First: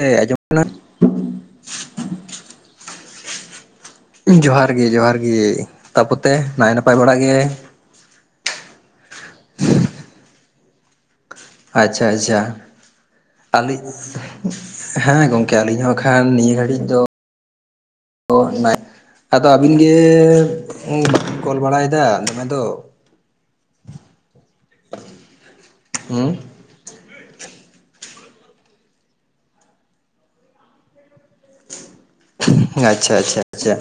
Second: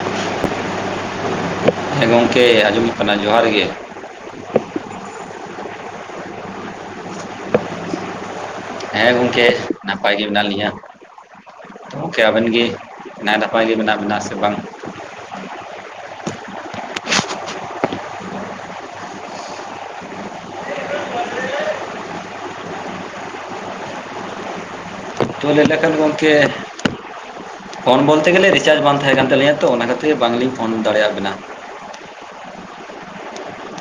ᱦᱮ ᱟᱸᱡᱚᱢ ᱮᱱᱟ ᱦᱮᱸ ᱜᱚᱝᱠᱮ ᱟᱸᱡᱚᱢᱚᱜ ᱠᱟᱱᱟ ᱡᱚᱦᱟᱨ ᱜᱮ ᱡᱚᱦᱟᱨ ᱜᱮ ᱡᱚᱦᱟᱨ ᱜᱮ ᱛᱟᱯᱚᱛᱮ ᱱᱟᱭ ᱱᱟᱯᱟᱭ ᱵᱟᱲᱟᱜ ᱜᱮ [inaudible] ᱦᱮᱸ ᱜᱚᱝᱠᱮ ᱱᱟᱯᱟᱭ ᱜᱮ ᱢᱮᱱᱟᱜ ᱞᱤᱧᱟᱹ [inaudible] ᱟᱪᱪᱷᱟ ᱜᱚᱢᱠᱮ ᱟᱪᱪᱷᱟ ᱟᱵᱮᱱ ᱜᱮ ᱱᱟᱭ ᱱᱟᱯᱟᱭ ᱜᱮ ᱟᱹᱞᱤᱧ ᱢᱮᱱᱟᱜ ᱵᱮᱱᱟ ᱥᱮ ᱵᱟᱝ ᱦᱮᱸ ᱜᱚᱝᱠᱮ ᱟᱹᱞᱤᱧ ᱦᱚᱸ ᱠᱷᱟᱱ ᱱᱤᱭᱟᱹ ᱜᱷᱟᱹᱲᱤᱡ ᱫᱚ ᱚ ᱱᱟ [unintelligible] ᱟᱫᱚ ᱟᱹᱵᱤᱱ ᱜᱮ ᱵᱟᱵᱤᱱ ᱠᱚᱞ ᱵᱟᱲᱟᱭᱮᱫᱟ ᱫᱚᱢᱮ ᱫᱚ [inaudible] ᱛᱚ ᱞᱟ. ᱭ ᱞᱮᱠᱷᱟᱱ ᱦᱩᱸ ᱜᱚᱝᱠᱮ ᱯᱷᱳᱱ ᱵᱚᱞᱛᱮ ᱜᱮᱞᱮ ᱨᱤᱪᱟᱡ ᱵᱟᱝ ᱛᱟᱦᱮᱸ ᱠᱟᱱ ᱛᱟᱹᱞᱤᱧᱟ ᱛᱚ ᱚᱱᱟ ᱠᱷᱟᱹᱛᱤᱨ ᱵᱟᱝᱞᱤᱧ ᱯᱷᱳᱱ ᱫᱟᱲᱮᱭᱟᱜ ᱵᱤᱱᱟ᱾ ᱟᱪᱪᱷᱟ ᱟᱪᱪᱷᱟ ᱟᱪᱪᱷᱟ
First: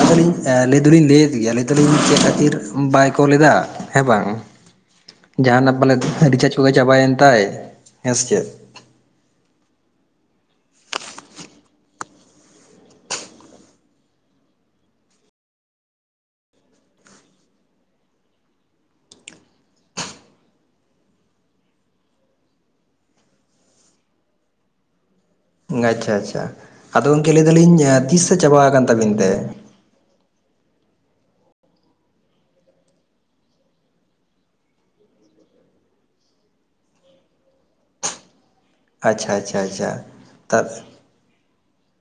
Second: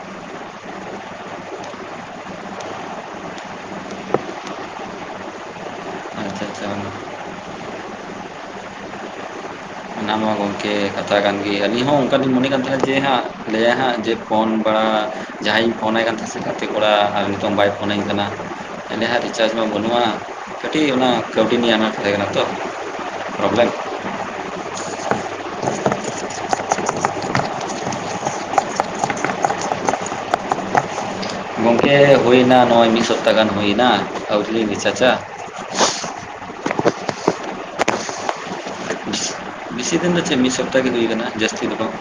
ᱟᱫᱚ ᱞᱤᱧ ᱮᱸ ᱞᱟᱹᱭ ᱫᱚᱞᱤᱧ ᱞᱟᱹᱭᱮᱫ ᱜᱮᱭᱟ ᱱᱤᱛᱚᱜ ᱱᱟᱦᱟᱜ ᱪᱮᱫ ᱠᱷᱟᱹᱛᱤᱨ ᱵᱟᱭ ᱠᱚᱞᱮᱫᱟ ᱦᱮᱸ ᱵᱟᱝ? ᱡᱟᱦᱟᱱᱟᱜ ᱯᱟᱞᱮᱫ ᱟᱪᱪᱷᱟ ᱨᱤᱪᱟᱨᱡᱽ ᱟᱪᱪᱷᱟ ᱠᱚᱜᱮ ᱪᱟᱵᱟᱭᱮᱱ ᱛᱟᱭ ᱦᱮᱸ ᱥᱮ ᱪᱮᱫ? ᱚᱱᱟᱢᱟ ᱜᱚ‌ᱝᱠᱮ ᱠᱟᱛᱷᱟ ᱠᱟᱱ ᱜᱮ ᱟᱹᱞᱤᱧ ᱦᱚᱸ ᱚᱱᱠᱟ ᱞᱤᱧ ᱢᱚᱱᱮᱜ ᱠᱟᱱ ᱛᱟᱦᱮᱸ ᱡᱮ ᱦᱟᱸᱜ ᱞᱟᱹᱭᱟ ᱦᱟᱸᱜ ᱡᱮ ᱯᱷᱳᱱ ᱵᱟᱲᱟ ᱡᱟᱦᱟᱸᱭ ᱤᱧ ᱯᱷᱳᱱᱟᱭ ᱠᱟᱱ ᱛᱟᱦᱮᱸ ᱥᱮ ᱜᱟᱛᱮ ᱠᱚᱲᱟ ᱟᱨ ᱱᱤᱛᱚᱝ ᱵᱟᱭ ᱯᱷᱳᱱᱟᱹᱧ ᱠᱟᱱᱟ ᱮᱱᱰᱮ ᱦᱟᱸᱜ ᱨᱤᱪᱟᱨᱡᱽ ᱢᱟ ᱵᱟᱹᱱᱩᱜᱼᱟ ᱠᱟᱹᱴᱤᱡ ᱚᱱᱟ ᱠᱟᱹᱣᱰᱤ ᱱᱤᱭᱟᱹ ᱟᱱᱟᱴ ᱛᱟᱦᱮᱸ ᱠᱟᱱᱟ ᱛᱚ ᱯᱨᱚᱵᱞᱮᱢ [inaudible] ᱟᱪᱪᱷᱟ ᱟᱪᱪᱷᱟ ᱟᱫᱚ ᱜᱚᱝᱠᱮ ᱞᱟᱹᱭ ᱫᱟᱞᱤᱧ ᱮᱸ ᱛᱤᱥ ᱥᱮ ᱪᱟᱵᱟ ᱟᱠᱟᱱ ᱛᱟᱵᱤᱱ ᱛᱮ? ᱜᱚᱝᱠᱮ ᱦᱩᱭᱮᱱᱟ ᱱᱚᱜᱼᱚᱭ ᱢᱤᱜ ᱥᱚᱯᱛᱟ ᱜᱟᱱ ᱦᱩᱭᱱᱟ ᱟᱹᱣᱨᱤ ᱞᱤᱧ ᱨᱤᱪᱟᱪᱼᱟ᱾ ᱟᱪᱪᱷᱟ ᱟᱹᱪᱷ ᱵᱮᱥᱤ ᱫᱤᱱ ᱫᱚ ᱪᱮᱜ ᱢᱤᱜ ᱥᱚᱯᱛᱟ ᱜᱮ ᱦᱩᱭ ᱟᱠᱟᱱᱟ, ᱡᱟᱹᱥᱛᱤ ᱫᱚ ᱵᱟᱝ᱾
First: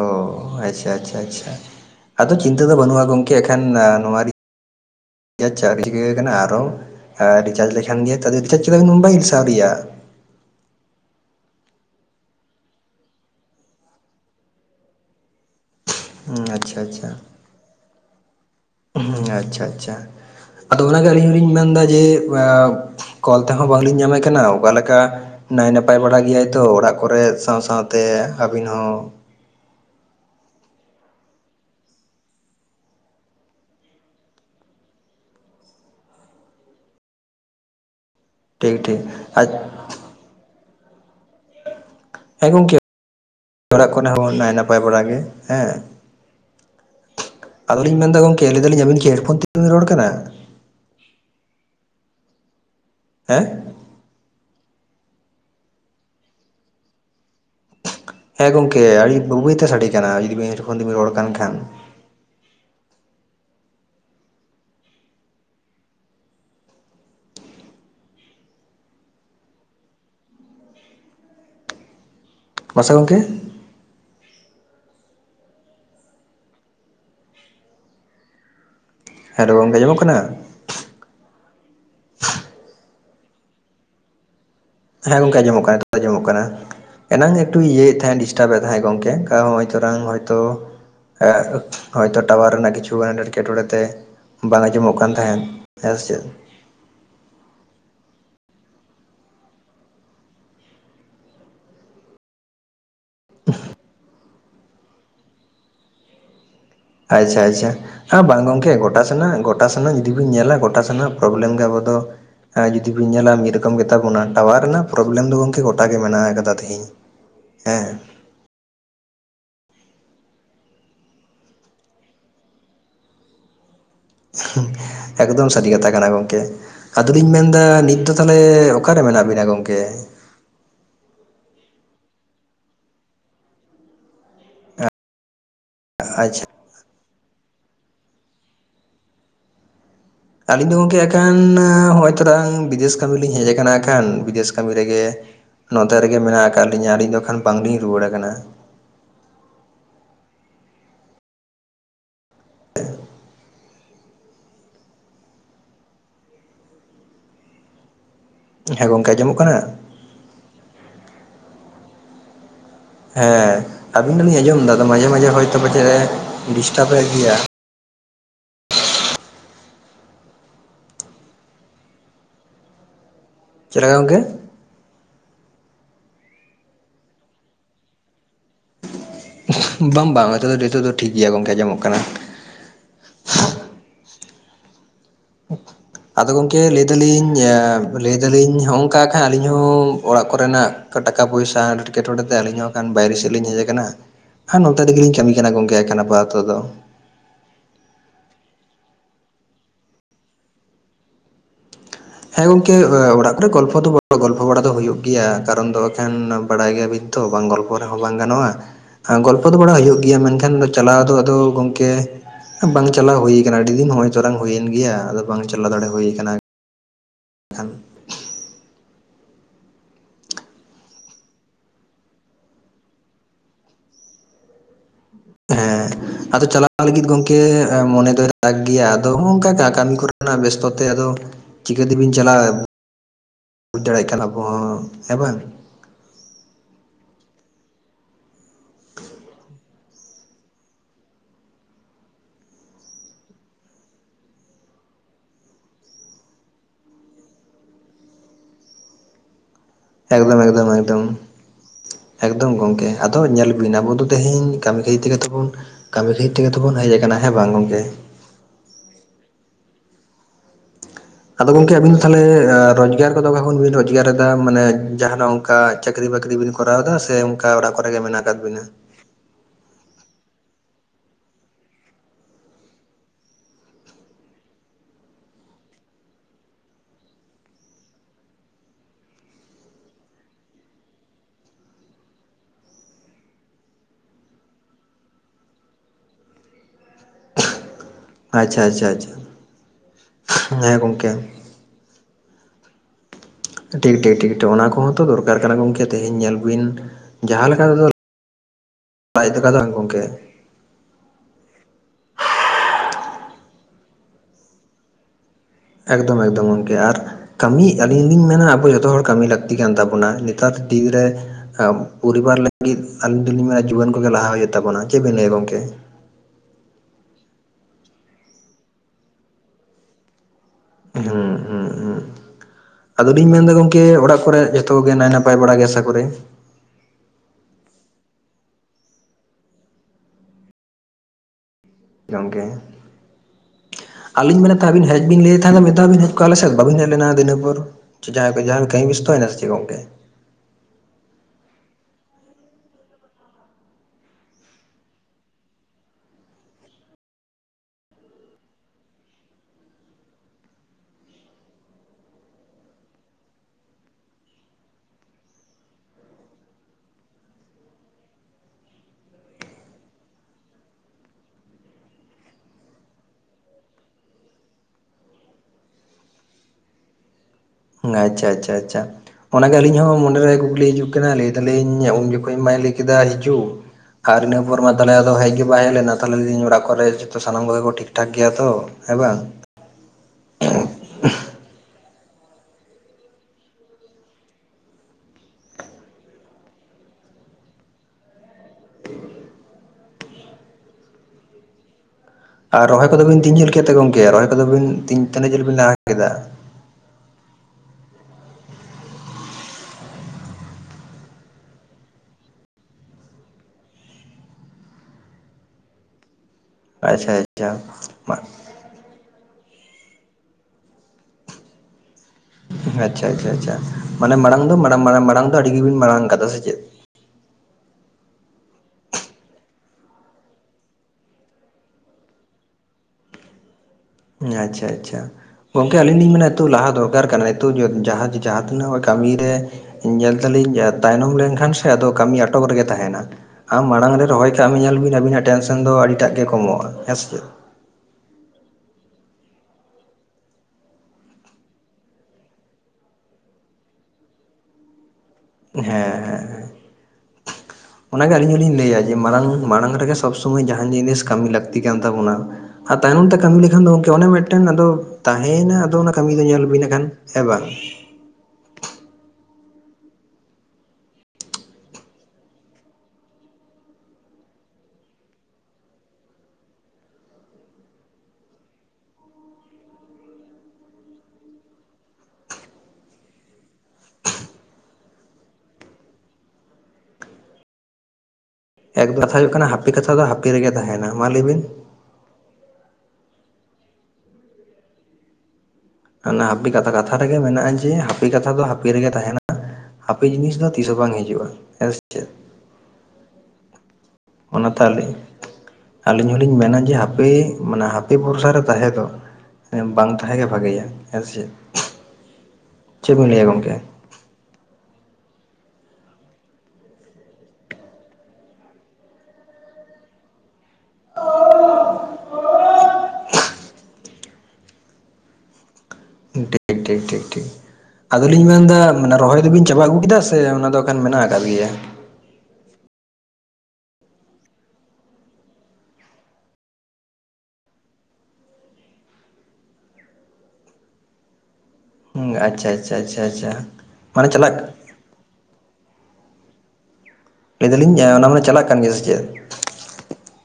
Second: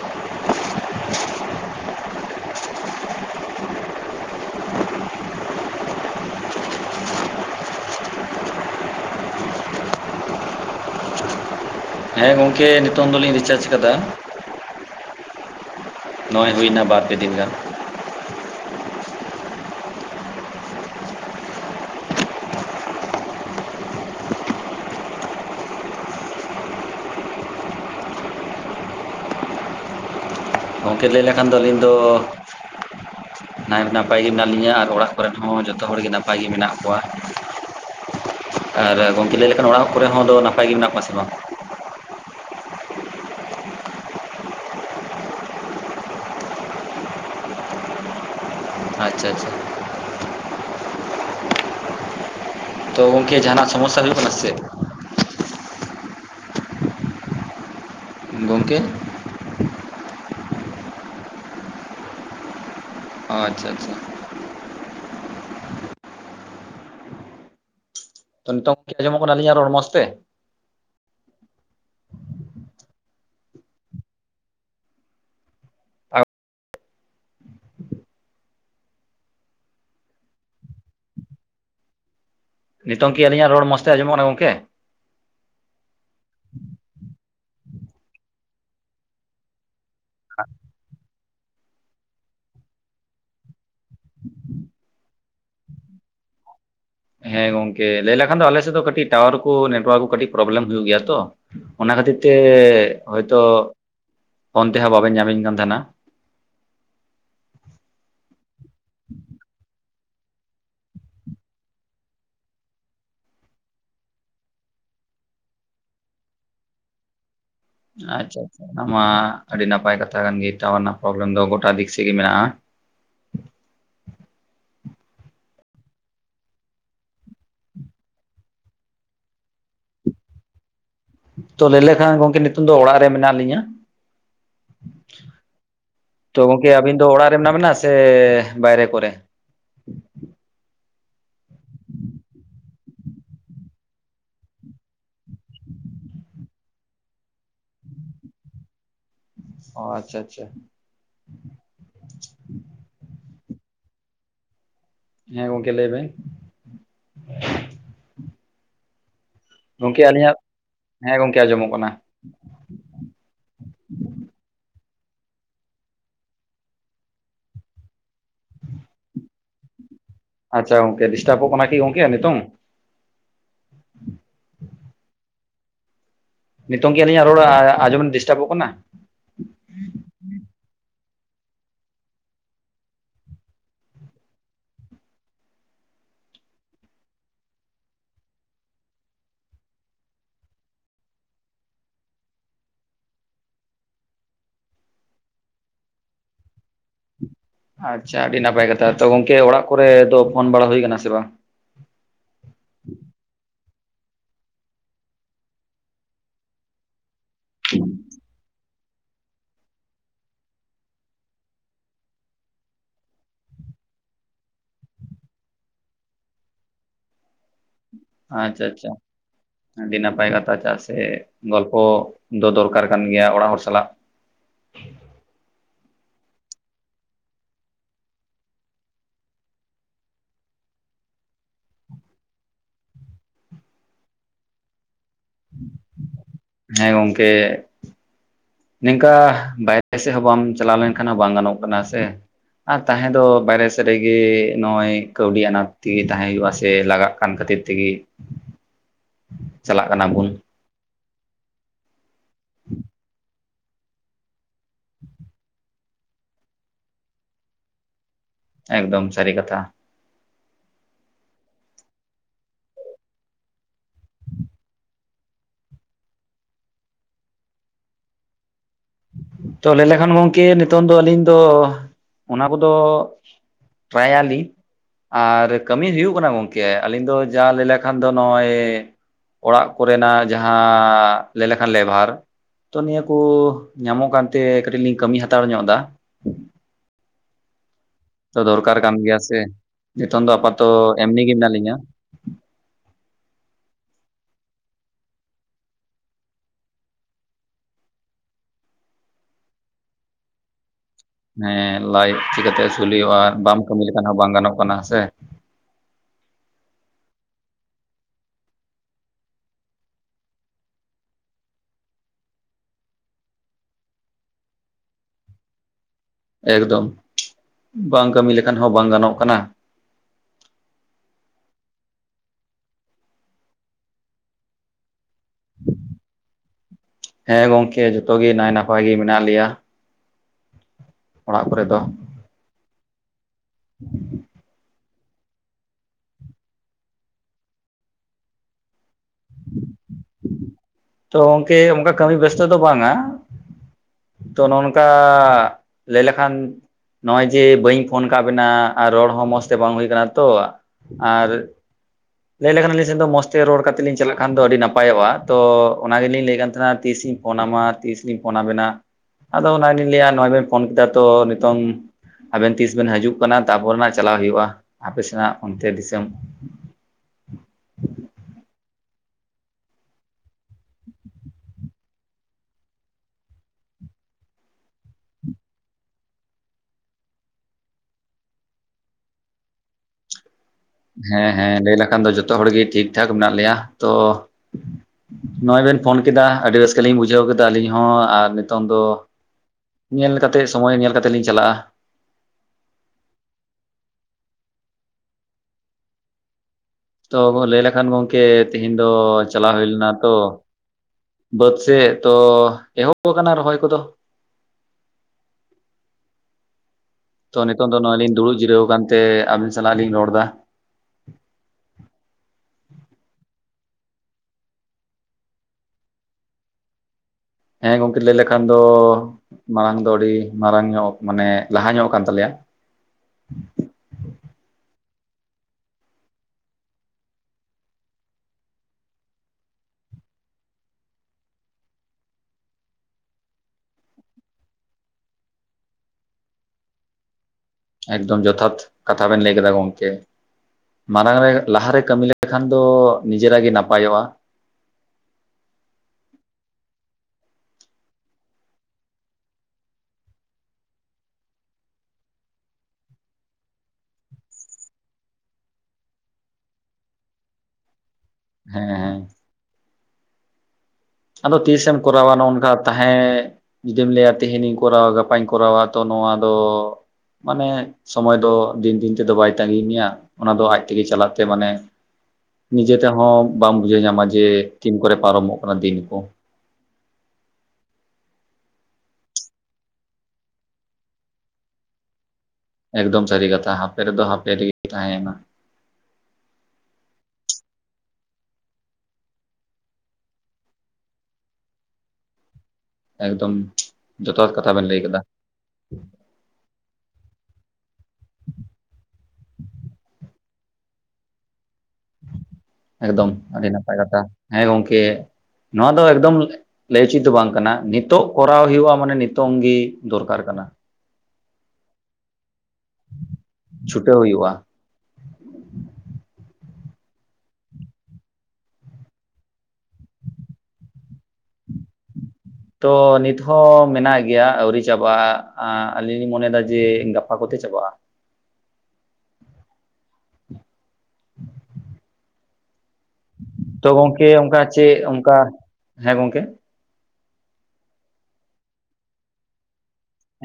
ᱚᱻ ᱟᱪᱪᱷᱟ ᱟᱪᱪᱷᱟ ᱟᱪᱪᱷᱟ᱾ ᱟᱫᱚ ᱪᱤᱱᱛᱟᱹ ᱫᱚ ᱵᱟᱹᱱᱩᱜᱼᱟ ᱜᱚᱢᱠᱮ ᱮᱠᱷᱟᱱ ᱱᱚᱣᱟᱼᱼ ᱟᱪᱪᱷᱟ, ᱪᱤᱠᱟᱹ ᱠᱟᱱᱟ ᱟᱨᱚ᱾ ᱟᱨ ᱨᱤᱪᱟᱨᱡᱽ ᱞᱮᱠᱷᱟᱱ ᱜᱮ [unintelligible] ᱵᱟᱹᱧ ᱥᱟᱺᱰᱤᱭᱟ᱾ ᱦᱮᱸ ᱜᱚᱝᱠᱮ ᱱᱤᱛᱚᱝ ᱫᱚ ᱞᱤᱧ ᱨᱤᱪᱟᱡᱽ ᱠᱟᱫᱟ᱾ ᱱᱚᱜᱼᱚᱭ ᱟᱪᱪᱷᱟ ᱦᱩᱭᱱᱟ ᱵᱟᱨ ᱯᱮ ᱫᱤᱱ ᱜᱟᱱ᱾ ᱦᱮᱸ ᱟᱪᱪᱷᱟ ᱟᱪᱪᱷᱟ ᱟᱫᱚ ᱚᱱᱟᱜᱮ ᱟᱹᱞᱤᱧ ᱦᱚᱞᱤᱧ ᱢᱮᱱ ᱮᱫᱟ ᱡᱮ ᱠᱚᱞ ᱛᱮᱦᱚᱸ ᱵᱟᱝ ᱞᱤᱧ ᱧᱟᱢᱮ ᱠᱟᱱᱟ ᱚᱠᱟ ᱞᱮᱠᱟ ᱱᱟᱭ ᱱᱟᱯᱟᱭ ᱵᱟᱲᱟ ᱜᱮᱭᱟᱭ ᱛᱚ ᱚᱲᱟᱜ ᱠᱚᱨᱮ ᱥᱟᱶ ᱥᱟᱶ ᱛᱮ ᱟᱹᱵᱤᱱ ᱦᱚᱸ ᱜᱚᱝᱠᱮ ᱞᱟᱹᱭ ᱞᱮᱠᱷᱟᱱ ᱫᱚ ᱟᱹᱞᱤᱧ ᱫᱚ ᱱᱟᱭ ᱱᱟᱯᱟᱭ ᱜᱮ ᱢᱮᱱᱟᱜ ᱞᱤᱧᱟᱹ ᱟᱨ ᱚᱲᱟᱜ ᱠᱚᱨᱮᱱ ᱦᱚᱸ ᱡᱚᱛᱚ ᱦᱚᱲᱜᱮ ᱱᱟᱯᱟᱭ ᱜᱮ ᱢᱮᱱᱟᱜ ᱠᱚᱣᱟ ᱴᱷᱤᱠ ᱟᱨ ᱴᱷᱤᱠ ᱮ ᱜᱚᱝᱠᱮ ᱞᱟᱹᱭ ᱟᱡ ᱞᱮᱠᱷᱟᱱ ᱚᱲᱟᱜ ᱠᱚᱨᱮ ᱦᱚᱸ ᱫᱚ ᱱᱟᱯᱟᱭ ᱜᱮ ᱢᱮᱱᱟᱜ ᱠᱚᱣᱟ ᱥᱮ ᱵᱟᱝ? ᱦᱮᱸ ᱜᱚᱝᱠᱮ [inaudible] ᱚᱲᱟᱜ ᱠᱚᱨᱮ ᱦᱚᱸ ᱱᱟᱭ ᱱᱟᱯᱟᱭ ᱵᱟᱲᱟ ᱜᱮ ᱦᱮᱸ ᱟᱫᱚ ᱞᱤᱧ ᱢᱮᱱᱫᱟ ᱜᱚᱢᱠᱮ ᱟᱵᱤᱱ ᱠᱤ ᱟᱪᱪᱷᱟ ᱦᱮᱰᱯᱷᱳᱱ ᱟᱪᱪᱷᱟ ᱛᱮᱵᱤᱱ ᱨᱚᱲ ᱠᱟᱱᱟ? ᱛᱚ ᱜᱚᱝᱢᱠᱮ ᱡᱟᱦᱟᱸᱱᱟᱜ ᱦᱮᱸ ᱥᱚᱢᱚᱥᱥᱟ ᱦᱩᱭ ᱠᱟᱱᱟ ᱥᱮ ᱪᱮᱫ? ᱦᱮᱸ ᱜᱚᱝᱠᱮ ᱜᱚᱢᱠᱮ ᱟᱹᱰᱤ ᱵᱟᱹᱼᱵᱟᱹᱭ ᱛᱮ ᱥᱟᱰᱤ ᱠᱟᱱᱟ ᱟᱼᱡᱩᱫᱤ ᱵᱤᱱ ᱦᱮᱰᱯᱷᱳᱱ ᱛᱮᱵᱤᱱ ᱨᱚᱲ ᱠᱟᱱ ᱠᱷᱟᱱ ᱚ ᱟᱪᱪᱷᱟ ᱟᱪᱪᱷᱟ ᱛᱚ ᱱᱤᱛᱚᱜ [unintelligible] ᱟᱸᱚᱢᱚᱜ ᱠᱟᱱᱟ ᱟᱞᱤᱧᱟᱜ ᱨᱚᱲ ᱢᱚᱥ ᱛᱮ? ᱵᱟ ᱥᱮ ᱜᱚᱝᱠᱮ᱾ ᱦᱮᱞᱳ ᱜᱳᱢᱠᱮ ᱟᱸᱡᱚᱝᱚᱜ ᱠᱟᱱᱟ ᱱᱤᱛᱚᱝ ᱠᱤ ᱟᱹᱞᱤᱧᱟᱜ ᱨᱚᱲ ᱢᱚᱥᱛᱮ ᱟᱸᱡᱚᱢᱚᱜ ᱠᱟᱱᱟ ᱜᱚᱝᱠᱮ? ᱦᱮᱸ ᱜᱚᱝᱠᱮ ᱟᱸᱚᱢᱚᱜ ᱠᱟᱱᱟ ᱟᱸᱡᱚᱢᱚᱜ ᱠᱟᱱᱟ᱾ ᱮᱱᱟᱝ ᱮᱠᱴᱩ ᱤᱭᱟᱹᱭᱮᱫ ᱛᱟᱦᱮᱸᱜ ᱰᱤᱥᱴᱟᱵᱮᱫ ᱛᱟᱦᱮᱸᱜ ᱜᱚᱝᱠᱮ ᱠᱟᱨᱚᱱ ᱱᱚᱜᱼᱚᱭ ᱛᱚᱨᱟ ᱦᱚᱭᱛᱳ ᱦᱚᱭᱛᱚ ᱴᱟᱣᱟᱨ ᱨᱮᱱᱟᱜ ᱠᱤᱪᱷᱩ ᱮᱴᱠᱮᱴᱚᱬᱮ ᱛᱮ ᱵᱟᱝ ᱟᱸᱡᱚᱢᱚᱜ ᱠᱟᱱ ᱛᱟᱦᱮᱫ ᱦᱮᱸ ᱥᱮ ᱪᱮᱫ ᱦᱮᱸ ᱜᱚᱝᱠᱮ ᱞᱟᱹᱭ ᱞᱮᱠᱷᱟᱱ ᱫᱚ ᱟᱞᱮ ᱥᱮᱫ ᱫᱚ ᱠᱟᱹᱴᱤᱡ ᱴᱟᱣᱟᱨ ᱠᱚ ᱱᱮᱴᱣᱟᱨᱠ ᱠᱚ ᱠᱟᱹᱴᱤᱡ ᱯᱨᱚᱵᱽᱞᱮᱢ ᱦᱩᱭᱩᱜ ᱜᱮᱭᱟ ᱛᱚ ᱚᱱᱟ ᱠᱷᱟᱹᱛᱤᱨ ᱛᱮ ᱦᱳᱭᱛᱚ ᱯᱷᱳᱱ ᱛᱮᱦᱚᱸ ᱵᱟᱵᱤᱱ ᱧᱟᱢᱤᱧ ᱠᱟᱱ ᱛᱟᱦᱮᱱᱟ ᱟᱪᱪᱷᱟ ᱟᱪᱪᱷᱟ᱾ ᱟᱨ ᱵᱟᱝ ᱜᱚᱝᱠᱮ ᱜᱳᱴᱟ ᱥᱮᱱᱟᱜ ᱜᱳᱴᱟ ᱥᱮᱱᱟᱜ ᱡᱩᱫᱤ ᱵᱚᱱ ᱧᱮᱞᱟ ᱜᱳᱴᱟ ᱥᱮᱱᱟᱜ ᱯᱨᱚᱵᱞᱮᱢ ᱜᱮ ᱟᱵᱚ ᱫᱚ ᱟ ᱡᱩᱫᱤ ᱵᱤᱱ ᱧᱮᱞᱟ ᱢᱤᱫ ᱨᱚᱠᱚᱢ ᱜᱮ ᱛᱟᱵᱚᱱᱟ ᱴᱟᱣᱟᱨ ᱨᱮᱱᱟᱜ ᱯᱨᱚᱵᱞᱮᱢ ᱫᱚ ᱜᱚᱝᱠᱮ ᱜᱚᱴᱟ ᱜᱮ ᱢᱮᱱᱟᱜ ᱟᱠᱟᱫᱟ ᱛᱤᱦᱤᱧ᱾ [inaudible] ᱦᱮᱸ ᱟᱪᱪᱷᱟ ᱟᱷᱟ ᱚᱱᱟ ᱢᱟ ᱟᱹᱰᱤ ᱱᱟᱯᱟᱭ ᱠᱟᱛᱷᱟ ᱠᱟᱱ ᱜᱮ ᱴᱟᱣᱟᱨ ᱨᱮᱱᱟᱜ ᱯᱨᱞᱮᱢ ᱫᱚ ᱜᱚᱴᱟ ᱫᱤᱠ ᱥᱮᱜᱮ ᱢᱮᱱᱟᱜᱼᱟ ᱮᱠᱫᱚᱢ ᱥᱟᱹᱨᱤ ᱠᱟᱛᱷᱟ ᱠᱟᱱᱟ ᱜᱚᱝᱠᱮ ᱟᱫᱚᱞᱤᱧ ᱢᱮᱱᱫᱟ ᱱᱤᱛ ᱫᱚ ᱛᱟᱦᱚᱞᱮ ᱚᱠᱟᱨᱮ ᱢᱮᱱᱟᱜ ᱵᱤᱱᱟ ᱜᱚᱝᱠᱮ? ᱛᱚ ᱞᱟᱹᱭ ᱞᱮᱠᱷᱟᱱ ᱜᱚᱝᱠᱮ ᱱᱤᱛᱚᱝ ᱫᱚ ᱚᱲᱟᱜ ᱨᱮ ᱢᱮᱱᱟᱜ ᱨᱮ ᱞᱤᱧᱟ᱾ ᱟᱪ ᱛᱚ ᱜᱚᱝᱠᱮ ᱟᱵᱤᱱ ᱫᱚ ᱚᱲᱟᱜ ᱨᱮ ᱢᱮᱱᱟᱜ ᱵᱤᱱᱟ ᱥᱮ ᱵᱟᱭᱨᱮ ᱠᱚᱨᱮ, ᱾ ᱟᱹᱞᱤᱧ ᱫᱚ ᱜᱚᱢᱠᱮ ᱮᱠᱷᱟᱱ ᱱᱚᱜᱼᱚᱭ ᱛᱷᱚᱲᱟ ᱵᱤᱫᱮᱥ ᱠᱟᱹᱢᱤ ᱨᱮ ᱞᱤᱧ ᱦᱮᱡ ᱠᱟᱱᱟ ᱟᱠᱷᱟᱱ ᱵᱤᱫᱮᱥ ᱠᱟᱹᱢᱤ ᱨᱮᱜᱮ, ᱾ ᱱᱚᱛᱮ ᱨᱮᱜᱮ ᱢᱮᱱᱟᱜ ᱟᱠᱟᱫ ᱞᱤᱧᱟᱹ ᱟᱹᱞᱤᱧ ᱫᱚ ᱠᱷᱟᱱ ᱵᱟᱝ ᱞᱤᱧ ᱨᱩᱣᱟᱹᱲ ᱟᱠᱟᱱᱟ, ᱾ ᱚ ᱟᱪᱪᱷᱟ ᱟᱪᱪᱷᱟ, ᱾ [inaudible] ᱦᱮᱸ ᱜᱚᱝᱠᱮ ᱞᱟᱹᱭᱵᱤᱱ?, ᱦᱮᱸ ᱜᱚᱝᱠᱮ ᱟᱸᱡᱚᱢᱚᱜ ᱠᱟᱱᱟ? ᱜᱚᱢᱠᱮ ᱟᱹᱞᱤᱧᱟᱜ ᱦᱮᱸ ᱜᱚᱝᱠᱮ ᱟᱸᱡᱚᱢᱚᱜ ᱠᱟᱱᱟ, ᱾ ᱦᱮᱸ ᱟᱵᱤᱱ ᱫᱚ ᱞᱤᱧ ᱟᱸᱡᱚᱢ ᱮᱫᱟ ᱟᱫᱚ ᱢᱟᱡᱷᱮ ᱢᱟᱡᱷᱮ ᱦᱚᱭᱛᱚ ᱯᱟᱪᱮᱫ ᱮ ᱰᱤᱥᱴᱟᱵ ᱮᱫ ᱜᱮᱭᱟ, ᱾ [inaudible] ᱟᱪᱪᱷᱟ ᱜᱚᱝᱠᱮ ᱰᱤᱥᱴᱟᱵ ᱚᱜ ᱠᱟᱱᱟ ᱠᱤ ᱜᱚᱝᱠᱮ ᱱᱤᱛᱚᱝ? ᱪᱮᱫ ᱞᱮᱠᱟ ᱜᱚᱝᱠᱮ? ᱱᱤᱛᱚᱝ ᱠᱤ ᱟᱹᱞᱤᱧᱟᱜ ᱨᱚᱲ ᱟᱸᱡᱚᱢ ᱛᱮ ᱰᱤᱥᱴᱟᱵ ᱚᱜ ᱠᱟᱱᱟ? ᱵᱟᱝ ᱵᱟᱝ ᱱᱤᱛᱚᱜ ᱫᱚ ᱱᱤᱛᱚᱜ ᱫᱚ ᱴᱷᱤᱠ ᱜᱮᱭᱟ ᱜᱚᱝᱠᱮ ᱟᱸᱡᱚᱢᱚᱜ ᱠᱟᱱᱟ, ᱾ [unintelligible] ᱟᱫᱚ ᱜᱚᱝᱠᱮ ᱞᱟᱹᱭ ᱫᱟᱞᱤᱧ ᱞᱟᱹᱭ ᱫᱟᱞᱤᱧ ᱦᱚᱸᱜ ᱚᱝᱠᱟ ᱠᱷᱟᱱ ᱟᱹᱞᱤᱧ ᱦᱚᱸ ᱚᱲᱟᱜ ᱠᱚᱨᱮ ᱱᱟᱜ ᱴᱟᱠᱟ ᱯᱚᱭᱥᱟ ᱮᱴᱠᱮ ᱴᱚᱬᱮ ᱛᱮ, ᱟᱹᱞᱤᱧ ᱦᱚᱸ ᱠᱷᱟᱱ ᱵᱟᱭᱨᱮ ᱥᱮᱫ ᱞᱤᱧ ᱦᱮᱡ ᱟᱠᱟᱱᱟ ᱦᱮᱸ ᱱᱚᱛᱮ ᱨᱮᱜᱮ ᱞᱤᱧ ᱠᱟᱹᱢᱤ ᱠᱟᱱᱟ ᱜᱚᱝᱠᱮ ᱮᱠᱷᱮᱱ ᱟᱯᱟ ᱛᱚᱛᱚ ᱫᱚ, ᱾ ᱟᱪᱪᱷᱟ ᱟᱹᱰᱤ ᱱᱟᱯᱟᱭ ᱠᱟᱛᱷᱟ ᱛᱚ ᱜᱚᱝᱠᱮ ᱚᱲᱟᱜ ᱠᱚᱨᱮ ᱫᱚ ᱯᱷᱳᱱ ᱵᱟᱲᱟ ᱦᱩᱭ ᱠᱟᱱᱟ ᱥᱮ ᱵᱟᱝ? ᱦᱮᱸ ᱜᱚᱝᱠᱮ ᱚᱲᱟᱜ ᱠᱚᱨᱮ ᱜᱚᱞᱯᱚ ᱫᱚ ᱜᱚᱞᱯᱚ ᱵᱟᱲᱟ ᱫᱚ ᱦᱩᱭᱩᱜ ᱜᱮᱭᱟ ᱠᱟᱨᱚᱱ ᱫᱚ ᱮᱠᱷᱟᱱ ᱵᱟᱲᱟᱭ ᱜᱮᱭᱟᱵᱤᱱ, ᱾ ᱛᱚ ᱵᱟᱝ ᱜᱚᱞᱯᱚ ᱨᱮᱦᱚᱸ ᱵᱟᱝ ᱜᱟᱱᱚᱜᱼᱟ, ᱾ ᱜᱚᱞᱯᱚ ᱫᱚ ᱵᱟᱲᱟ ᱦᱩᱭᱩᱜ ᱜᱮᱭᱟ ᱢᱮᱱᱠᱷᱟᱱ ᱪᱟᱞᱟᱣ ᱫᱚ ᱟᱫᱚ ᱜᱚᱢᱠᱮ, ᱵᱟᱝ ᱪᱟᱞᱟᱣ ᱦᱩᱭ ᱟᱠᱟᱱᱟ, ᱟᱹᱰᱤ ᱫᱤᱱ ᱦᱚᱸᱜ ᱚᱭ ᱛᱚᱨᱟ ᱦᱩᱭᱮᱱ ᱜᱮᱭᱟ ᱟᱫᱚ ᱵᱟᱝ ᱪᱟᱞᱟᱣ ᱫᱟᱲᱮ ᱦᱩᱭ ᱟᱠᱟᱱᱟ᱾ ᱠᱷᱟᱱ ᱟᱪᱪᱷᱟ ᱟᱪᱪᱷᱟ, ᱾ ᱟᱹᱰᱤ ᱱᱟᱯᱟᱭ ᱠᱟᱛᱷᱟ ᱪᱟᱜ ᱥᱮ ᱜᱚᱞᱯᱚ ᱫᱚ ᱫᱚᱨᱠᱟᱨ ᱠᱟᱱ ᱜᱮᱭᱟ ᱚᱲᱟᱜ ᱦᱚᱲ ᱥᱟᱞᱟᱜ, ᱦᱮᱸ ᱟᱫᱚ ᱪᱟᱞᱟᱣ ᱞᱟᱹᱜᱤᱫ ᱜᱚᱢᱠᱮ ᱢᱚᱱᱮ ᱫᱚᱭ ᱨᱟᱜ ᱜᱮᱭᱟ ᱟᱫᱚ ᱱᱚᱝᱠᱟ ᱠᱟᱹᱢᱤ ᱠᱚᱨᱮᱱᱟᱜ ᱵᱮᱥᱛᱚ ᱛᱮ ᱟᱫᱚ ᱪᱤᱠᱟᱹᱛᱮᱵᱤᱱ ᱪᱟᱞᱟᱜ-ᱟ ᱵᱩᱡᱽ ᱫᱟᱲᱮᱭᱟᱜ ᱠᱟᱱᱟ ᱵᱚᱱ‌ ᱦᱮᱸ ᱵᱟᱝ, ᱾ ᱦᱮᱸ ᱜᱚᱝᱠᱮ, ᱾ ᱱᱤᱝᱠᱟ ᱵᱟᱭᱨᱮ ᱥᱮᱫ ᱦᱚᱸ ᱵᱟᱢ ᱪᱟᱞᱟᱣ ᱞᱮᱱᱠᱷᱟᱱ ᱦᱚᱸ ᱵᱟᱝ ᱜᱟᱱᱚᱜ ᱠᱟᱱᱟ ᱦᱮᱸ ᱥᱮ, ᱟᱨ ᱛᱟᱦᱮᱸ ᱫᱚ ᱵᱟᱭᱨᱮ ᱥᱮᱫ ᱨᱮᱜᱮ ᱱᱚᱜᱼᱚᱭ ᱠᱟᱹᱣᱰᱤ ᱟᱱᱟᱴ ᱛᱮᱜᱮ ᱛᱟᱦᱮᱸ ᱦᱩᱭᱩᱜᱼᱟ ᱥᱮ ᱞᱟᱜᱟᱜ ᱠᱟᱱ ᱠᱷᱟᱹᱛᱤᱨ ᱛᱮᱜᱮ, ᱾ [inaudible] ᱮᱠᱫᱚᱢ ᱮᱠᱫᱚᱢ ᱮᱠᱫᱚᱢ ᱮᱠᱫᱚᱢ ᱜᱚᱢᱠᱮ ᱟᱫᱚ ᱧᱮᱞ ᱵᱤᱱ ᱟᱵᱚ ᱫᱚ ᱛᱮᱦᱮᱧ ᱠᱟᱹᱢᱤ ᱠᱷᱟᱹᱛᱤᱨ ᱛᱮᱜᱮ ᱛᱚᱵᱚᱱ ᱠᱟᱹᱢᱤ ᱠᱷᱟᱹᱛᱤᱨ ᱛᱮᱜᱮ ᱛᱮᱚᱵᱚᱱ ᱦᱮᱡ ᱟᱠᱟᱱᱟ ᱦᱮᱸ ᱵᱟᱝ ᱜᱚᱝᱠᱮ, ᱾ ᱮᱠᱫᱚᱢ ᱥᱟᱹᱨᱤ ᱠᱟᱛᱷᱟ, ᱟᱫᱚ ᱜᱚᱝᱠᱮ ᱟᱵᱤᱱ ᱫᱚ ᱛᱟᱦᱚᱞᱮ ᱨᱚᱡᱽᱜᱟᱨ ᱠᱚᱫᱚ ᱚᱠᱟ ᱠᱷᱚᱱ ᱵᱤᱱ ᱨᱚᱡᱽᱜᱟᱨ ᱮᱫᱟ ᱢᱟᱱᱮ ᱡᱟᱦᱱᱟᱜ ᱜᱚᱝ ᱚᱱᱠᱟ ᱪᱟᱹᱠᱨᱤ ᱵᱟᱹᱠᱨᱤ ᱵᱤᱱ ᱠᱚᱨᱟᱣ ᱫᱟ ᱥᱮ ᱚᱱᱠᱟ ᱚᱲᱟᱜ ᱠᱚᱨᱮ ᱜᱮ ᱢᱮᱱᱟᱜ ᱟᱠᱟᱫ ᱵᱤᱱᱟ, ᱾ ᱛᱚ ᱞᱟᱹᱭ ᱞᱮᱠᱷᱟᱱ ᱜᱚᱢᱠᱮ ᱱᱤᱛᱚᱝ ᱫᱚ ᱟᱹᱞᱤᱧ ᱫᱚ ᱚᱱᱟ ᱠᱚᱫᱚ ᱵᱟᱭᱟᱞᱤ, ᱟᱨ ᱠᱟᱹᱢᱤ ᱦᱩᱭᱩᱜ ᱠᱟᱱᱟ ᱜᱚᱝᱠᱮ ᱟᱞᱤᱧ ᱫᱚ ᱡᱟ ᱞᱟᱹᱭ ᱞᱮᱠᱷᱟᱱ ᱫᱚ ᱱᱚᱜᱼᱚᱭ ᱚᱲᱟᱜ ᱠᱚᱨᱮᱱᱟᱜ ᱡᱟᱦᱟᱸ ᱞᱟᱹᱭ ᱞᱮᱠᱷᱟᱱ ᱞᱮᱵᱷᱟᱨ ᱛᱚ ᱱᱤᱭᱟᱹ ᱠᱚ ᱧᱟᱢᱚᱜ ᱠᱟᱱᱛᱮ ᱠᱟᱹᱴᱤᱡ ᱞᱤᱧ ᱠᱟᱹᱢᱤ ᱦᱟᱛᱟᱲ ᱧᱚᱜ ᱫᱟ, ᱾ ᱛᱚ ᱟᱪᱪᱷᱟ ᱫᱚᱨᱠᱟᱨ ᱠᱟᱱ ᱟᱪᱪᱷᱟ ᱟᱪᱪᱷᱟ ᱜᱮᱭᱟ ᱥᱮ ᱱᱤᱛᱚᱝ ᱫᱚ ᱟᱯᱟᱛᱚ ᱦᱮᱸ ᱜᱚᱝᱠᱮ ᱮᱢᱱᱤ ᱜᱮ ᱢᱮᱱᱟᱜ ᱞᱤᱧᱟ, ᱴᱤᱨᱛᱮ ᱴᱤᱨᱛᱮ ᱚᱱᱟ ᱠᱚᱦᱚᱸ ᱛᱚ ᱫᱚᱨᱠᱟᱨ ᱠᱟᱱᱟ ᱜᱚᱢᱠᱮ ᱛᱮᱦᱤᱧ ᱧᱮᱞ ᱵᱤᱱ, ᱡᱟᱦᱟᱸ ᱞᱮᱠᱟ ᱛᱮᱫᱚ ᱞᱟᱡ ᱫᱚᱠᱟ ᱫᱚ ᱜᱚᱢᱠᱮ, [unintelligible] ᱦᱮᱸ ᱞᱟᱤᱵᱷ ᱪᱤᱠᱟᱹᱛᱮ ᱟ. ᱥᱩᱞ ᱦᱩᱭᱩᱜᱼᱟ ᱵᱟᱢ ᱠᱟᱹᱢᱤ ᱞᱮᱠᱷᱟᱱ ᱦᱚᱸ ᱵᱟᱝ ᱜᱟᱱᱚᱜ ᱠᱟᱱᱟ ᱦᱮᱸ ᱥᱮ, ᱮᱠᱫᱚᱢ ᱮᱠᱫᱚᱢ ᱜᱚᱢᱠᱮ ᱟᱨ ᱠᱟᱹᱢᱤ ᱟᱹᱞᱤᱧ ᱞᱤᱧ ᱢᱮᱱᱟ ᱟᱵᱚ ᱡᱚᱛᱚ ᱦᱚᱲ ᱠᱟᱹᱢᱤ ᱞᱟᱹᱠᱛᱤ ᱠᱟᱱ ᱛᱟᱵᱚᱱᱟ ᱱᱮᱛᱟᱨ ᱫᱤᱠ ᱨᱮ, ᱦᱮᱸ ᱯᱚᱨᱤᱵᱟᱨ ᱞᱟᱹᱜᱤᱫ ᱟᱹᱞᱤᱧ ᱫᱚᱞᱤᱧ ᱢᱮᱱᱟ ᱡᱩᱣᱟᱹᱱ ᱠᱚᱜᱮ ᱞᱟᱦᱟ ᱦᱩᱭᱩᱜ ᱛᱟᱵᱚᱱᱟ ᱪᱮᱫ ᱵᱤᱱ ᱞᱟᱹᱭᱟ ᱜᱚᱝᱠᱮ? ᱮᱠᱫᱚᱢ ᱵᱟᱝ ᱠᱟᱹᱢᱤ ᱞᱮᱠᱷᱟᱱ ᱦᱚᱸ ᱵᱟᱝ ᱜᱟᱱᱚᱜ ᱠᱟᱱᱟ, ᱾ ᱦᱩᱸ ᱦᱩᱸ ᱦᱩᱸ, ᱟᱫᱚ ᱞᱤᱧ ᱢᱮᱱᱫᱟ ᱜᱚᱝᱠᱮ ᱚᱲᱟᱜ ᱠᱚᱨᱮ ᱡᱷᱚᱛᱚ ᱠᱚᱜᱮ ᱱᱟᱭ ᱱᱟᱯᱟᱭ ᱵᱟᱲᱟ ᱜᱮ ᱟᱥᱟ ᱠᱚᱨᱮ ᱦᱮᱸ ᱜᱚᱝᱠᱮ ᱡᱚᱛᱚ ᱜᱮ ᱱᱟᱭ ᱱᱟᱯᱟᱭ ᱜᱮ ᱢᱮᱱᱟᱜ ᱞᱮᱭᱟ᱾ ᱚᱲᱟᱜ ᱠᱚᱨᱮ ᱫᱚ ᱜᱚᱝᱠᱮ ᱟᱹᱞᱤᱧ ᱢᱮᱱᱮᱫ ᱛᱟᱦᱮ ᱟᱵᱤᱱ ᱦᱮᱡ ᱵᱤᱱ ᱞᱟᱹᱭᱮᱫ ᱛᱟᱦᱮᱱᱟ ᱫᱷᱟ ᱵᱤᱱ ᱦᱮᱡ ᱠᱚᱜᱼᱟ ᱟᱞᱮ ᱥᱮᱫ ᱵᱟᱵᱤᱱ ᱦᱮᱡ ᱞᱮᱱᱟ ᱟᱫᱚ ᱤᱱᱟᱹ ᱯᱚᱨ [unintelligible] ᱡᱟᱦᱟᱸᱭ ᱵᱮᱸᱡᱟᱭ ᱠᱟᱹᱢᱤ ᱵᱮᱥᱛᱚᱭᱮᱱᱟ ᱥᱮ ᱜᱚᱝᱠᱮ? ᱛᱚ ᱜᱚᱝᱠᱮ ᱚᱱᱠᱟ ᱠᱟᱹᱢᱤ ᱵᱮᱥᱛᱚ ᱫᱚ ᱵᱟᱝᱼᱟ᱾ ᱛᱚ ᱱᱚᱜ ᱱᱚᱝᱠᱟ ᱞᱟᱹᱭ ᱞᱮᱠᱷᱟᱱ ᱱᱚᱜᱼᱚᱭ ᱡᱮ ᱵᱟᱹᱧ ᱯᱷᱳᱱ ᱠᱟᱫ ᱵᱮᱱᱟ ᱟᱨ ᱨᱚᱲ ᱦᱚᱸ ᱢᱚᱸᱡᱽ ᱛᱮ ᱵᱟᱝ ᱦᱩᱭ ᱠᱟᱱᱟ ᱛᱚ᱾ ᱟᱨ ᱻ ᱞᱟᱹᱭ ᱞᱮᱠᱷᱟᱱ ᱟᱹᱞᱤᱧ ᱥᱮᱱ ᱫᱚ ᱢᱚᱡᱽ ᱛᱮ ᱨᱚᱲ ᱠᱟᱛᱮᱫ ᱞᱤᱧ ᱪᱟᱞᱟᱜ ᱠᱷᱟᱱ ᱫᱚ ᱟᱹᱰᱤ ᱱᱟᱯᱟᱭᱚᱜᱼᱟ ᱛᱚ᱾ ᱚᱱᱟ ᱜᱮᱞᱤᱧ ᱞᱟᱹᱭᱮᱫ ᱠᱟᱱ ᱛᱟᱦᱮᱱᱟ ᱛᱤᱥᱤᱧ ᱯᱷᱳᱱ ᱟᱢᱟ ᱛᱤᱥ ᱞᱤᱧ ᱯᱷᱳᱱᱟ ᱟᱵᱮᱱᱟ ᱟᱫᱚ ᱚᱱᱟ ᱜᱮᱞᱤᱧ ᱞᱟᱹᱭᱟ ᱱᱚᱜ-ᱚᱭ ᱵᱮᱱ ᱯᱷᱳᱱ ᱠᱮᱫᱟ ᱛᱚ ᱱᱤᱛᱚᱝ ᱟᱵᱮᱱ ᱛᱤᱥ ᱵᱮᱱ ᱦᱤᱡᱩᱜ ᱠᱟᱱᱟ ᱛᱟᱨᱯᱚᱨᱱᱟᱜ ᱪᱟᱞᱟᱣ ᱦᱩᱭᱩᱜᱼᱟ ᱟᱯᱮ ᱥᱮᱱᱟᱜ ᱚᱱᱛᱮ ᱫᱤᱥᱚᱢ ᱟᱪᱪᱷᱟ ᱟᱪᱪᱷᱟ ᱟᱪᱪᱷᱟ, ᱚᱱᱟᱜᱮ ᱟᱹᱞᱤᱧ ᱦᱚᱸ ᱢᱚᱱᱮᱨᱮ ᱠᱩᱠᱞᱤ ᱦᱤᱡᱩᱜ ᱠᱟᱱᱟ ᱞᱟᱹᱭ ᱫᱟᱞᱤᱧ ᱩᱱ ᱡᱚᱠᱷᱚᱱ ᱢᱟᱭ ᱞᱟᱹᱭ ᱠᱮᱫᱟ ᱦᱤᱡᱩᱜ ᱟᱨ ᱤᱱᱟᱹ ᱯᱚᱨ ᱢᱟ ᱛᱟᱦᱚᱞᱮ ᱟᱫᱚ ᱦᱮᱡ ᱜᱮ ᱵᱟᱭ ᱦᱮᱡ ᱞᱮᱱᱟ ᱛᱟᱦᱚᱞᱮ ᱞᱟᱹᱭ ᱫᱟᱹᱧ ᱚᱲᱟᱜ ᱠᱚᱨᱮ ᱡᱚᱛᱚ ᱥᱟᱱᱟᱢ ᱠᱚᱜᱮ ᱠᱚ ᱴᱷᱤᱠ ᱴᱷᱟᱠ ᱜᱮᱭᱟ ᱛᱚ ᱦᱮᱸ ᱵᱟᱝ ᱦᱮᱸ ᱦᱮᱸ ᱞᱟᱹᱭ ᱞᱮᱠᱷᱟᱱ ᱫᱚ ᱡᱚᱛᱚ ᱦᱚᱲ ᱜᱮ ᱴᱷᱤᱠ ᱴᱷᱟᱠ ᱢᱮᱱᱟᱜ ᱞᱮᱭᱟ ᱛᱚ ᱱᱚ-ᱜᱚᱭ ᱵᱮᱱ ᱯᱷᱳᱱ ᱠᱮᱫᱟ ᱟᱹᱰᱤ ᱨᱟᱹᱥᱠᱟᱹ ᱞᱤᱧ ᱵᱩᱡᱷᱟᱹᱣ ᱠᱮᱫᱟ ᱟᱹᱞᱤᱧ ᱦᱚᱸ ᱟᱨ ᱱᱤᱛᱚᱝ ᱫᱚ ᱧᱮᱞ ᱠᱟᱛᱮᱫ ᱥᱚᱢᱚᱭ ᱧᱮᱞ ᱠᱟᱛᱮᱫ ᱞᱤᱧ ᱪᱟᱞᱟᱜᱼᱟ᱾ ᱟᱨ ᱨᱚᱦᱚᱭ ᱠᱚᱫᱚ ᱵᱤᱱ ᱛᱤᱱ ᱡᱷᱟᱹᱞ ᱠᱮᱫᱟ ᱜᱚᱝᱠᱮ? ᱨᱚᱦᱚᱭ ᱠᱚᱫᱚ ᱵᱤᱱ ᱛᱤᱱ ᱛᱤᱱᱟᱹᱜ ᱡᱷᱟᱹᱞ ᱵᱤᱱ ᱞᱟᱦᱟ ᱠᱮᱫᱟ? ᱛᱚ ᱞᱟᱹᱭ ᱞᱮᱠᱷᱟᱱ ᱜᱚᱢᱠᱮ ᱛᱤᱦᱤᱧ ᱫᱚ ᱪᱟᱞᱟᱣ ᱦᱩᱭ ᱞᱮᱱᱟ ᱛᱚ ᱵᱟᱹᱫᱽ ᱥᱮᱫ ᱛᱚ ᱮᱦᱚᱵ ᱟᱠᱟᱱᱟ ᱨᱚᱦᱚᱭ ᱠᱚᱫᱚ᱾ ᱟᱪᱪᱷᱟ ᱛᱚ ᱟᱪᱪᱷᱟ ᱱᱤᱛᱚᱝ ᱫᱚ ᱱᱚᱜ-ᱚᱭ ᱞᱤᱧ ᱫᱩᱲᱩᱵ ᱡᱤᱨᱟᱹᱣ ᱟᱠᱟᱱᱛᱮ ᱟᱵᱤᱱ ᱥᱟᱞᱟᱜ ᱞᱤᱧ ᱨᱚᱲ ᱫᱟ ᱟᱪᱪᱷᱟ ᱟᱪᱪᱷᱟ ᱟᱪᱪᱷᱟ ᱢᱟᱱᱮ ᱢᱟᱲᱟᱝ ᱫᱚ ᱢᱟᱲᱟᱝ ᱢᱟᱲᱟᱝ ᱫᱚ ᱟᱹᱰᱤ ᱜᱮ ᱵᱤᱱ ᱢᱟᱲᱟᱝ ᱠᱟᱫᱟ ᱥᱮ ᱪᱮᱫ? ᱦᱮᱸ ᱜᱚᱢᱠᱮ ᱞᱟᱹᱭ ᱞᱮᱠᱷᱟᱱ ᱫᱚ ᱢᱟᱲᱟᱝ ᱫᱚ ᱟᱹᱰᱤ ᱢᱟᱨᱟᱝ ᱧᱚᱜ ᱢᱟᱱᱮ ᱞᱟᱦᱟ ᱧᱚᱜ ᱠᱟᱱ ᱛᱟᱞᱮᱭᱟ᱾ ᱟᱪᱪᱷᱟ ᱟᱪᱪᱷᱟ ᱜᱚᱢᱠᱮ ᱟᱞᱤᱧ ᱞᱤᱧ ᱢᱮᱱᱟ ᱱᱤᱛᱚᱜ ᱞᱟᱦᱟ ᱫᱚᱨᱠᱟᱨ ᱠᱟᱱᱟ ᱱᱤᱛᱚᱜ ᱡᱟᱦᱟᱸ ᱡᱟᱦᱟᱸ ᱛᱤᱱᱟᱹᱜ ᱠᱟᱹᱢᱤᱨᱮ ᱧᱮᱞ ᱫᱟᱞᱤᱧ ᱛᱟᱭᱱᱚᱢ ᱞᱮᱱᱠᱷᱟᱱ ᱥᱮ ᱟᱫᱚ ᱠᱟᱹᱢᱤ ᱟᱴᱚᱠ ᱨᱮᱜᱮ ᱛᱟᱦᱮᱱᱟ ᱟᱢ ᱢᱟᱲᱟᱝ ᱨᱮ ᱨᱚᱦᱚᱭ ᱠᱟᱜ ᱢᱮ ᱧᱮᱞ ᱵᱤᱱ ᱟᱵᱤᱱᱟᱜ ᱴᱮᱱᱥᱮᱱ ᱫᱚ ᱟᱹᱰᱤᱴᱟᱜ ᱜᱮ ᱠᱚᱢᱚᱜᱼᱟ ᱦᱮᱸ ᱥᱮ ᱪᱮᱫ? ᱮᱠᱫᱚᱢ ᱡᱚᱛᱷᱟᱛ ᱠᱟᱛᱷᱟ ᱵᱮᱱ ᱞᱟᱹᱭ ᱠᱮᱫᱟ ᱜᱚᱢᱠᱮ᱾ ᱢᱟᱲᱟᱝ ᱨᱮ ᱞᱟᱦᱟᱨᱮ ᱠᱟᱹᱢᱤ ᱞᱮᱱᱠᱷᱟᱱ ᱫᱚ ᱱᱤᱡᱮᱨᱟᱜ ᱜᱮ ᱱᱟᱯᱟᱭᱚᱜᱼᱟ᱾ ᱦᱮᱸ ᱦᱮᱸ ᱦᱮᱸ, ᱚᱱᱟᱜᱮ ᱟᱹᱞᱤᱧ ᱦᱚᱞᱤᱧ ᱞᱟᱹᱭᱟ ᱡᱮ ᱢᱟᱲᱟᱝ ᱢᱟᱲᱟᱝ ᱨᱮᱜᱮ ᱥᱚᱵ ᱥᱚᱢᱚᱭ ᱡᱟᱦᱟᱱ ᱡᱤᱱᱤᱥ ᱠᱟᱹᱢᱤ ᱞᱟᱹᱠᱛᱤ ᱠᱟᱱ ᱛᱟᱵᱚᱱᱟ ᱟᱨ ᱛᱟᱭᱱᱚᱢ ᱛᱮ ᱠᱟᱹᱢᱤ ᱞᱮᱠᱷᱟᱱ ᱫᱚ ᱜᱚᱢᱠᱮ ᱚᱱᱮ ᱢᱤᱫᱴᱮᱱ ᱟᱫᱚ ᱛᱟᱦᱮᱸᱭᱮᱱᱟ ᱟᱫᱚ ᱚᱱᱟ ᱠᱟᱹᱢᱤ ᱫᱚ ᱧᱮᱞᱵᱤᱱ ᱟᱠᱷᱟᱱ ᱦᱮᱸ ᱵᱟᱝ ᱦᱮᱸ ᱦᱮᱸ ᱟᱫᱚ ᱛᱤᱥᱮᱢ ᱠᱚᱨᱟᱣᱟ? ᱱᱚᱜᱼᱚ ᱱᱚᱝᱠᱟ ᱛᱟᱸᱦᱮ ᱡᱩᱫᱤᱢ ᱞᱟᱹᱭᱟ ᱛᱮᱦᱮᱧᱤᱧ ᱠᱚᱨᱟᱣᱟ ᱜᱟᱯᱟᱧ ᱠᱚᱨᱟᱣᱟ ᱛᱚ ᱱᱚᱣᱟ ᱫᱚ ᱢᱟᱱᱮ ᱥᱚᱢᱚᱭ ᱫᱚ ᱫᱤᱱ ᱫᱤᱱ ᱛᱮᱫᱚ ᱵᱟᱭ ᱛᱟᱹᱜᱤ ᱢᱮᱭᱟ᱾ ᱚᱱᱟ ᱫᱚ ᱟᱡ ᱛᱮᱜᱮ ᱪᱟᱞᱟᱜ ᱛᱮ ᱢᱟᱱᱮ ᱱᱤᱡᱮ ᱛᱮᱦᱚᱸ ᱵᱟᱢ ᱵᱩᱡᱷᱟᱹᱣ ᱧᱟᱢᱟ ᱡᱮ ᱛᱤᱱ ᱠᱚᱨᱮ ᱯᱟᱨᱚᱢᱚᱜ ᱠᱟᱱᱟ ᱫᱤᱱ [unintelligible] ᱮᱠᱫᱚᱢ ᱠᱟᱛᱷᱟ ᱦᱩᱭᱩᱜ ᱠᱟᱱᱟ ᱦᱟᱯᱤ ᱠᱟᱛᱷᱟ ᱫᱚ ᱦᱟᱯᱤ ᱨᱮᱜᱮ ᱛᱟᱦᱮᱱᱟ ᱢᱟ ᱞᱟᱹᱭ ᱵᱤᱱ ᱮᱠᱫᱚᱢ ᱥᱟᱹᱨᱤ ᱠᱟᱛᱷᱟ ᱦᱟᱯᱮ ᱨᱮᱫᱚ ᱦᱟᱯᱮ ᱨᱮᱜᱮ ᱛᱟᱸᱦᱮᱭᱮᱱᱟ ᱚᱱᱟ ᱦᱟᱯᱮ ᱠᱟᱛᱷᱟ ᱠᱟᱛᱷᱟ ᱨᱮᱜᱮ ᱢᱮᱱᱟᱜᱼᱟ᱾ ᱡᱮ ᱦᱟᱯᱮ ᱠᱟᱛᱷᱟ ᱫᱚ ᱦᱟᱯᱮ ᱨᱮᱜᱮ ᱛᱟᱦᱮᱱᱟ᱾ ᱦᱟᱯᱮ ᱡᱤᱱᱤᱥ ᱫᱚ ᱛᱤᱥ ᱦᱚᱸ ᱵᱟᱝ ᱦᱤᱡᱩᱜᱼᱟ ᱦᱮᱸ ᱥᱮ ᱪᱮᱫ? ᱮᱠᱫᱚᱢ ᱡᱚᱛᱷᱟᱛ ᱠᱟᱛᱷᱟ ᱚᱱᱟᱛᱮ ᱵᱮᱱ ᱞᱟᱹᱭ ᱟᱹᱞᱤᱧ, ᱠᱟᱫᱟ ᱟᱹᱞᱤᱧ ᱦᱚᱸᱞᱤᱧ ᱢᱮᱱᱟ ᱡᱮ ᱦᱟᱯᱮ ᱢᱟᱱᱮ, ᱦᱟᱯᱮ ᱵᱷᱚᱨᱥᱟ ᱨᱮ ᱛᱟᱦᱮᱸ ᱫᱚ ᱵᱟᱝ ᱛᱟᱦᱮᱸ ᱜᱮ ᱵᱷᱟᱜᱮᱭᱟ ᱾ᱦᱮ ᱥᱮ ᱪᱮᱫ? ᱪᱮᱫ ᱵᱤᱱ ᱮᱠᱫᱚᱢ ᱞᱟᱹᱭᱟ ᱟᱹᱰᱤ ᱜᱚᱝᱠᱮ ᱱᱟᱯᱟᱭ ᱠᱟᱛᱷᱟ ᱦᱮᱸ ᱜᱚᱝᱠᱮ ᱱᱚᱣᱟ ᱫᱚ ᱮᱠᱫᱚᱢ ᱞᱟᱹᱭ ᱩᱪᱤᱫ ᱫᱚ ᱵᱟᱝ ᱠᱟᱱᱟ ᱱᱤᱛᱚᱜ ᱠᱚᱨᱟᱣ ᱦᱩᱭᱩᱜᱼᱟ, ᱢᱟᱱᱮ ᱱᱤᱛᱚᱝ ᱜᱮ ᱫᱚᱨᱠᱟᱨ ᱠᱟᱱᱟ᱾ ᱪᱷᱩᱴᱟᱹᱣ ᱦᱩᱭᱩᱜᱼᱟ᱾ ᱴᱷᱤᱠ ᱴᱷᱤᱠ ᱴᱷᱤᱠ ᱴᱷᱤᱠ ᱟᱫᱚᱞᱤᱧ ᱢᱮᱱ ᱮᱫᱟ ᱢᱟᱱᱮ ᱨᱚᱦᱚᱭ ᱫᱚᱵᱤᱱ ᱪᱟᱵᱟ ᱟᱹᱜᱩ ᱠᱮᱫᱟ ᱥᱮ ᱚᱱᱟ ᱫᱚ ᱠᱷᱟᱱ ᱢᱮᱱᱟᱜ ᱟᱠᱟᱫ ᱜᱮᱭᱟ ᱛᱚ ᱱᱤᱛ ᱦᱚᱸ ᱢᱮᱱᱟᱜ ᱜᱮᱭᱟ ᱟᱹᱣᱨᱤ ᱪᱟᱵᱟᱜᱼᱟ, ᱟᱹᱞᱤᱧ ᱞᱤᱧ ᱢᱚᱱᱮᱭᱮᱫᱟ ᱡᱮ ᱜᱟᱯᱟ ᱠᱚᱛᱮ ᱪᱟᱵᱟᱜᱼᱟ᱾ ᱦᱩᱸ ᱟᱪᱪᱷᱟ ᱟᱪᱪᱷᱟ ᱟᱪᱪᱷᱟ ᱟᱪᱪᱷᱟ ᱛᱚ ᱜᱚᱝᱠᱮ, ᱢᱟᱱᱮ ᱪᱟᱞᱟᱜ ᱚᱱᱠᱟ ᱪᱮᱫ ᱚᱱᱠᱟ, ᱦᱮᱸ ᱜᱚᱝᱠᱮ ᱞᱟᱹᱭ ᱫᱟᱞᱤᱧ ᱚᱱᱟ ᱢᱟᱱᱮ ᱪᱟᱞᱟᱜ ᱠᱟᱱ ᱜᱮᱭᱟ ᱥᱮ ᱪᱮᱫ?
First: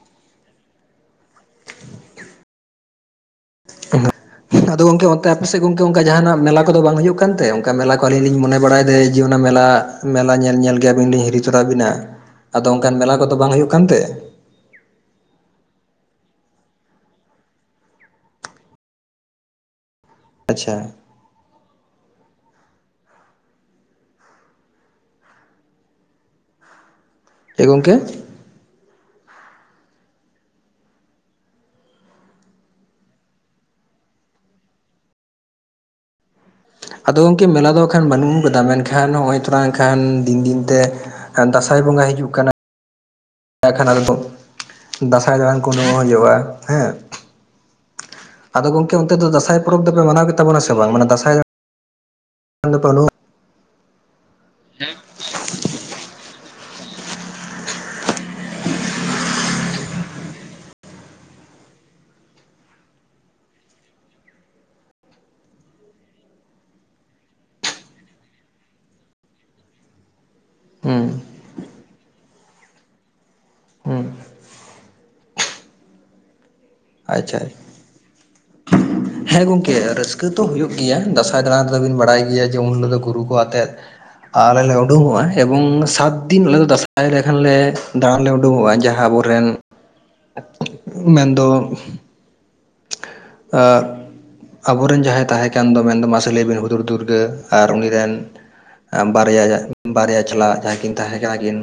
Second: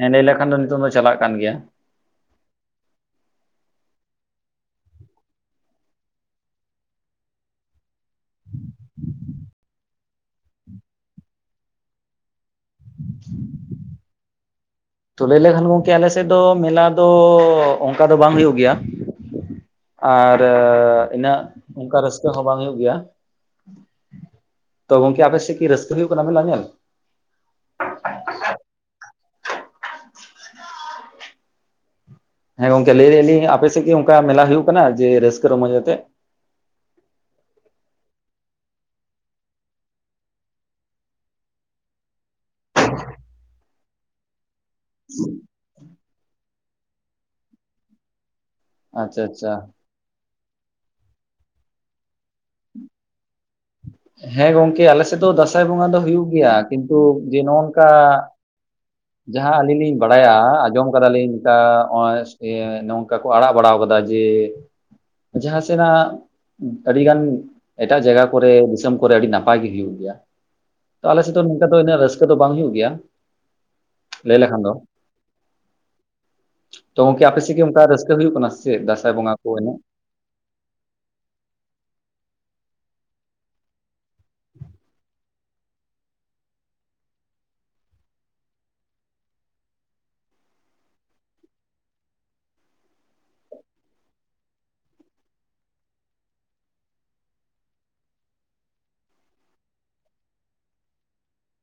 ᱦᱮᱸ ᱞᱟᱹᱭ ᱞᱮᱠᱷᱟᱱ ᱫᱚ ᱱᱤᱛᱚᱜ ᱫᱚ ᱪᱟᱞᱟᱜ ᱠᱟᱱ ᱜᱮᱭᱟ᱾ [unintelligible] ᱟᱫᱚ ᱜᱚᱢᱠᱮ ᱚᱱᱛᱮ ᱟᱯᱮ ᱥᱮᱫ ᱜᱚᱝᱠᱮ ᱚᱱᱠᱟ ᱡᱟᱦᱟᱱᱟᱜ ᱢᱮᱞᱟ ᱠᱚᱫᱚ ᱵᱟᱝ ᱦᱩᱭᱩᱜ ᱠᱟᱱᱛᱮ, ᱚᱱᱠᱟ ᱢᱮᱞᱟ ᱠᱚ ᱟᱞᱤᱧ ᱞᱤᱧ ᱢᱚᱱᱮ ᱵᱟᱲᱟᱭᱮᱫᱟᱹ ᱡᱮ ᱚᱱᱟ ᱢᱮᱞᱟ, ᱢᱮᱞᱟ ᱧᱮᱞ ᱧᱮᱞ ᱜᱮ ᱟᱹᱵᱤᱱ ᱞᱤᱧ ᱦᱤᱨᱤ ᱛᱚᱨᱟ ᱵᱤᱱᱟ ᱟᱫᱚ ᱚᱱᱠᱟᱱ ᱢᱮᱞᱟ ᱠᱚᱫᱚ ᱵᱟᱝ ᱦᱩᱭᱩᱜ ᱠᱟᱱᱛᱮ ᱛᱚᱵᱮ ᱞᱟᱹᱭ ᱞᱮᱠᱷᱟᱱ ᱜᱚᱢᱠᱮ ᱟᱞᱮ ᱥᱮᱫ ᱫᱚ ᱢᱮᱞᱟ ᱫᱚ ᱚᱱᱠᱟ ᱫᱚ ᱵᱟᱝ ᱦᱩᱭᱩᱜ ᱜᱮᱭᱟ᱾ ᱟᱨ ᱟᱪᱪᱷᱟ ᱤᱱᱟᱹᱜ ᱚᱱᱠᱟ ᱨᱟᱹᱥᱠᱟᱹ ᱦᱚᱸ ᱵᱟᱝ ᱦᱩᱭᱩᱜ ᱜᱮᱭᱟ᱾ ᱛᱚ ᱜᱚᱝᱠᱮ ᱟᱯᱮ ᱥᱮ ᱠᱤ ᱨᱟᱹᱥᱠᱟᱹ ᱦᱩᱭᱩᱜ ᱠᱟᱱᱟ ᱢᱮᱞᱟ ᱧᱮᱞ ᱮ ᱜᱚᱢᱠᱮ ᱦᱮᱸ ᱜᱚᱝᱠᱮ ᱞᱟᱹᱭ ᱫᱟᱞᱤᱧ ᱟᱯᱮ ᱥᱮᱫ ᱠᱤ ᱚᱱᱠᱟ ᱢᱮᱞᱟ ᱦᱩᱭᱩᱜ ᱠᱟᱱᱟ ᱡᱮ ᱨᱟᱹᱥᱠᱟᱹ ᱨᱚᱢᱚᱡ ᱟᱛᱮᱜ ᱟᱫᱚ ᱜᱚᱢᱠᱮ ᱢᱮᱞᱟ ᱫᱚ ᱠᱷᱟᱱ ᱵᱟᱹᱱᱩᱜ ᱠᱟᱫᱟ ᱢᱮᱱᱠᱷᱟᱱ ᱱᱚᱜᱼᱚᱭ ᱛᱷᱚᱲᱟ ᱮᱱᱠᱷᱟᱱ ᱫᱤᱱ ᱫᱤᱱ ᱛᱮ ᱫᱟᱸᱥᱟᱭ ᱵᱚᱸᱜᱟᱭ ᱦᱤᱡᱩᱜ ᱠᱟᱱᱟ ᱮᱠᱷᱟᱱ ᱟᱫᱚ ᱠᱚ ᱫᱟᱸᱥᱟᱭ ᱫᱟᱲᱟᱱ ᱠᱚ [unintelligible] ᱟᱫᱚ ᱜᱚᱝᱠᱮ ᱛᱮ ᱟᱪᱪᱷᱟ ᱫᱚ ᱟᱪᱪᱷᱟ ᱫᱟᱸᱥᱟᱭ ᱯᱚᱨᱚᱵᱽ ᱫᱚᱯᱮ ᱢᱟᱱᱟᱣ ᱜᱮᱛᱟ ᱵᱚᱱᱟ ᱥᱮ ᱵᱟᱝ? ᱢᱟᱱᱮ ᱫᱟᱸᱥᱟᱭ [unintelligible] ᱦᱮᱸ ᱜᱚᱝᱠᱮ ᱟᱞᱮ ᱥᱮᱫ ᱫᱚ ᱫᱟᱸᱥᱟᱭ ᱵᱚᱸᱜᱟ ᱫᱚ ᱦᱩᱭᱩᱜ ᱜᱮᱭᱟ᱾ ᱠᱤᱱᱛᱩ ᱡᱮ ᱱᱚᱝᱠᱟ ᱡᱟᱦᱟᱸ ᱟᱹᱞᱤᱧ ᱞᱤᱧ ᱵᱟᱲᱟᱭᱟ, ᱟᱸᱡᱚᱢ ᱠᱟᱫᱟᱞᱤᱧ ᱠᱟ ᱱᱚᱜᱼᱚᱭ ᱱᱚᱝᱠᱟ ᱟᱲᱟᱜ ᱵᱟᱲᱟᱣ ᱠᱟᱫᱟ ᱡᱮ ᱡᱟᱦᱟᱸ ᱥᱮᱱᱟᱜ ᱟᱹᱰᱤ ᱜᱟᱱ ᱮᱴᱟᱜ ᱡᱟᱭᱜᱟ ᱠᱚᱨᱮ ᱫᱤᱥᱚᱢ ᱠᱚᱨᱮ ᱟᱹᱰᱤ ᱱᱟᱯᱟᱭ ᱜᱮ ᱦᱩᱭᱩᱜ ᱜᱮᱭᱟ᱾ ᱦᱩᱸ ᱛᱚ ᱟᱞᱮ ᱥᱮᱫ ᱫᱚ ᱱᱚᱝᱠᱟ ᱫᱚ ᱩᱱᱟᱹᱜ ᱨᱟᱹᱥᱠᱟᱹ ᱫᱚ ᱵᱟᱝ ᱦᱩᱭᱩᱜ ᱜᱮᱭᱟ ᱦᱩᱸ ᱞᱟᱹᱭ ᱞᱮᱠᱷᱟᱱ ᱫᱚ ᱛᱚ ᱜᱚᱢᱠᱮ ᱟᱯᱮ ᱟᱪᱪᱷᱟ ᱥᱮᱫ ᱜᱮ ᱚᱱᱠᱟ ᱨᱟᱹᱥᱠᱟᱹ ᱦᱩᱭᱩᱜ ᱠᱟᱱᱟ ᱪᱮᱫ ᱵᱚᱸᱜᱟ ᱦᱮᱸ ᱠᱚ ᱮᱱᱮᱡ? ᱜᱚᱢᱠᱮ ᱨᱟᱹᱥᱠᱟᱹ ᱫᱚ ᱦᱩᱭᱩᱜ ᱜᱮᱭᱟ, ᱫᱟᱸᱥᱟᱭ ᱫᱟᱲᱟ ᱛᱮᱫᱚ ᱵᱤᱱ ᱵᱟᱲᱟᱭ ᱜᱮᱭᱟ ᱡᱮ, ᱩᱱ ᱦᱤᱞᱳᱜ ᱫᱚ ᱜᱩᱨᱩ ᱠᱚ ᱟᱛᱮᱜ ᱟᱞᱮᱞᱮ ᱩᱰᱩᱝᱚᱜᱼᱟ ᱮᱵᱚᱝ ᱥᱟᱛ ᱫᱤᱱ ᱟᱞᱮ ᱫᱚ ᱫᱟᱸᱥᱟᱭ ᱞᱮᱠᱷᱟᱱ ᱞᱮ ᱫᱟᱬᱟᱱ ᱞᱮ ᱩᱰᱩᱠᱚᱜᱼᱟ ᱡᱟᱦᱟᱸ ᱟᱵᱚᱨᱮᱱ ᱢᱮᱱ ᱫᱚ [unintelligible] ᱟᱵᱚᱨᱮᱱ ᱡᱟᱦᱟᱸᱭ ᱛᱟᱦᱮᱸ ᱠᱟᱱ ᱫᱚ ᱢᱮᱱᱫᱚ ᱢᱟᱥᱮ ᱞᱟᱹᱭ ᱵᱤᱱ ᱦᱩᱫᱩᱨ ᱫᱩᱨᱜᱟᱹ ᱟᱨ ᱩᱱᱤ ᱨᱮᱱ ᱵᱟᱨᱭᱟ ᱵᱟᱨᱭᱟ ᱪᱟᱞᱟᱜ ᱡᱟᱦᱟᱸᱭ ᱠᱤᱱ ᱛᱟᱦᱮᱸ ᱠᱟᱱᱟ ᱠᱤᱱ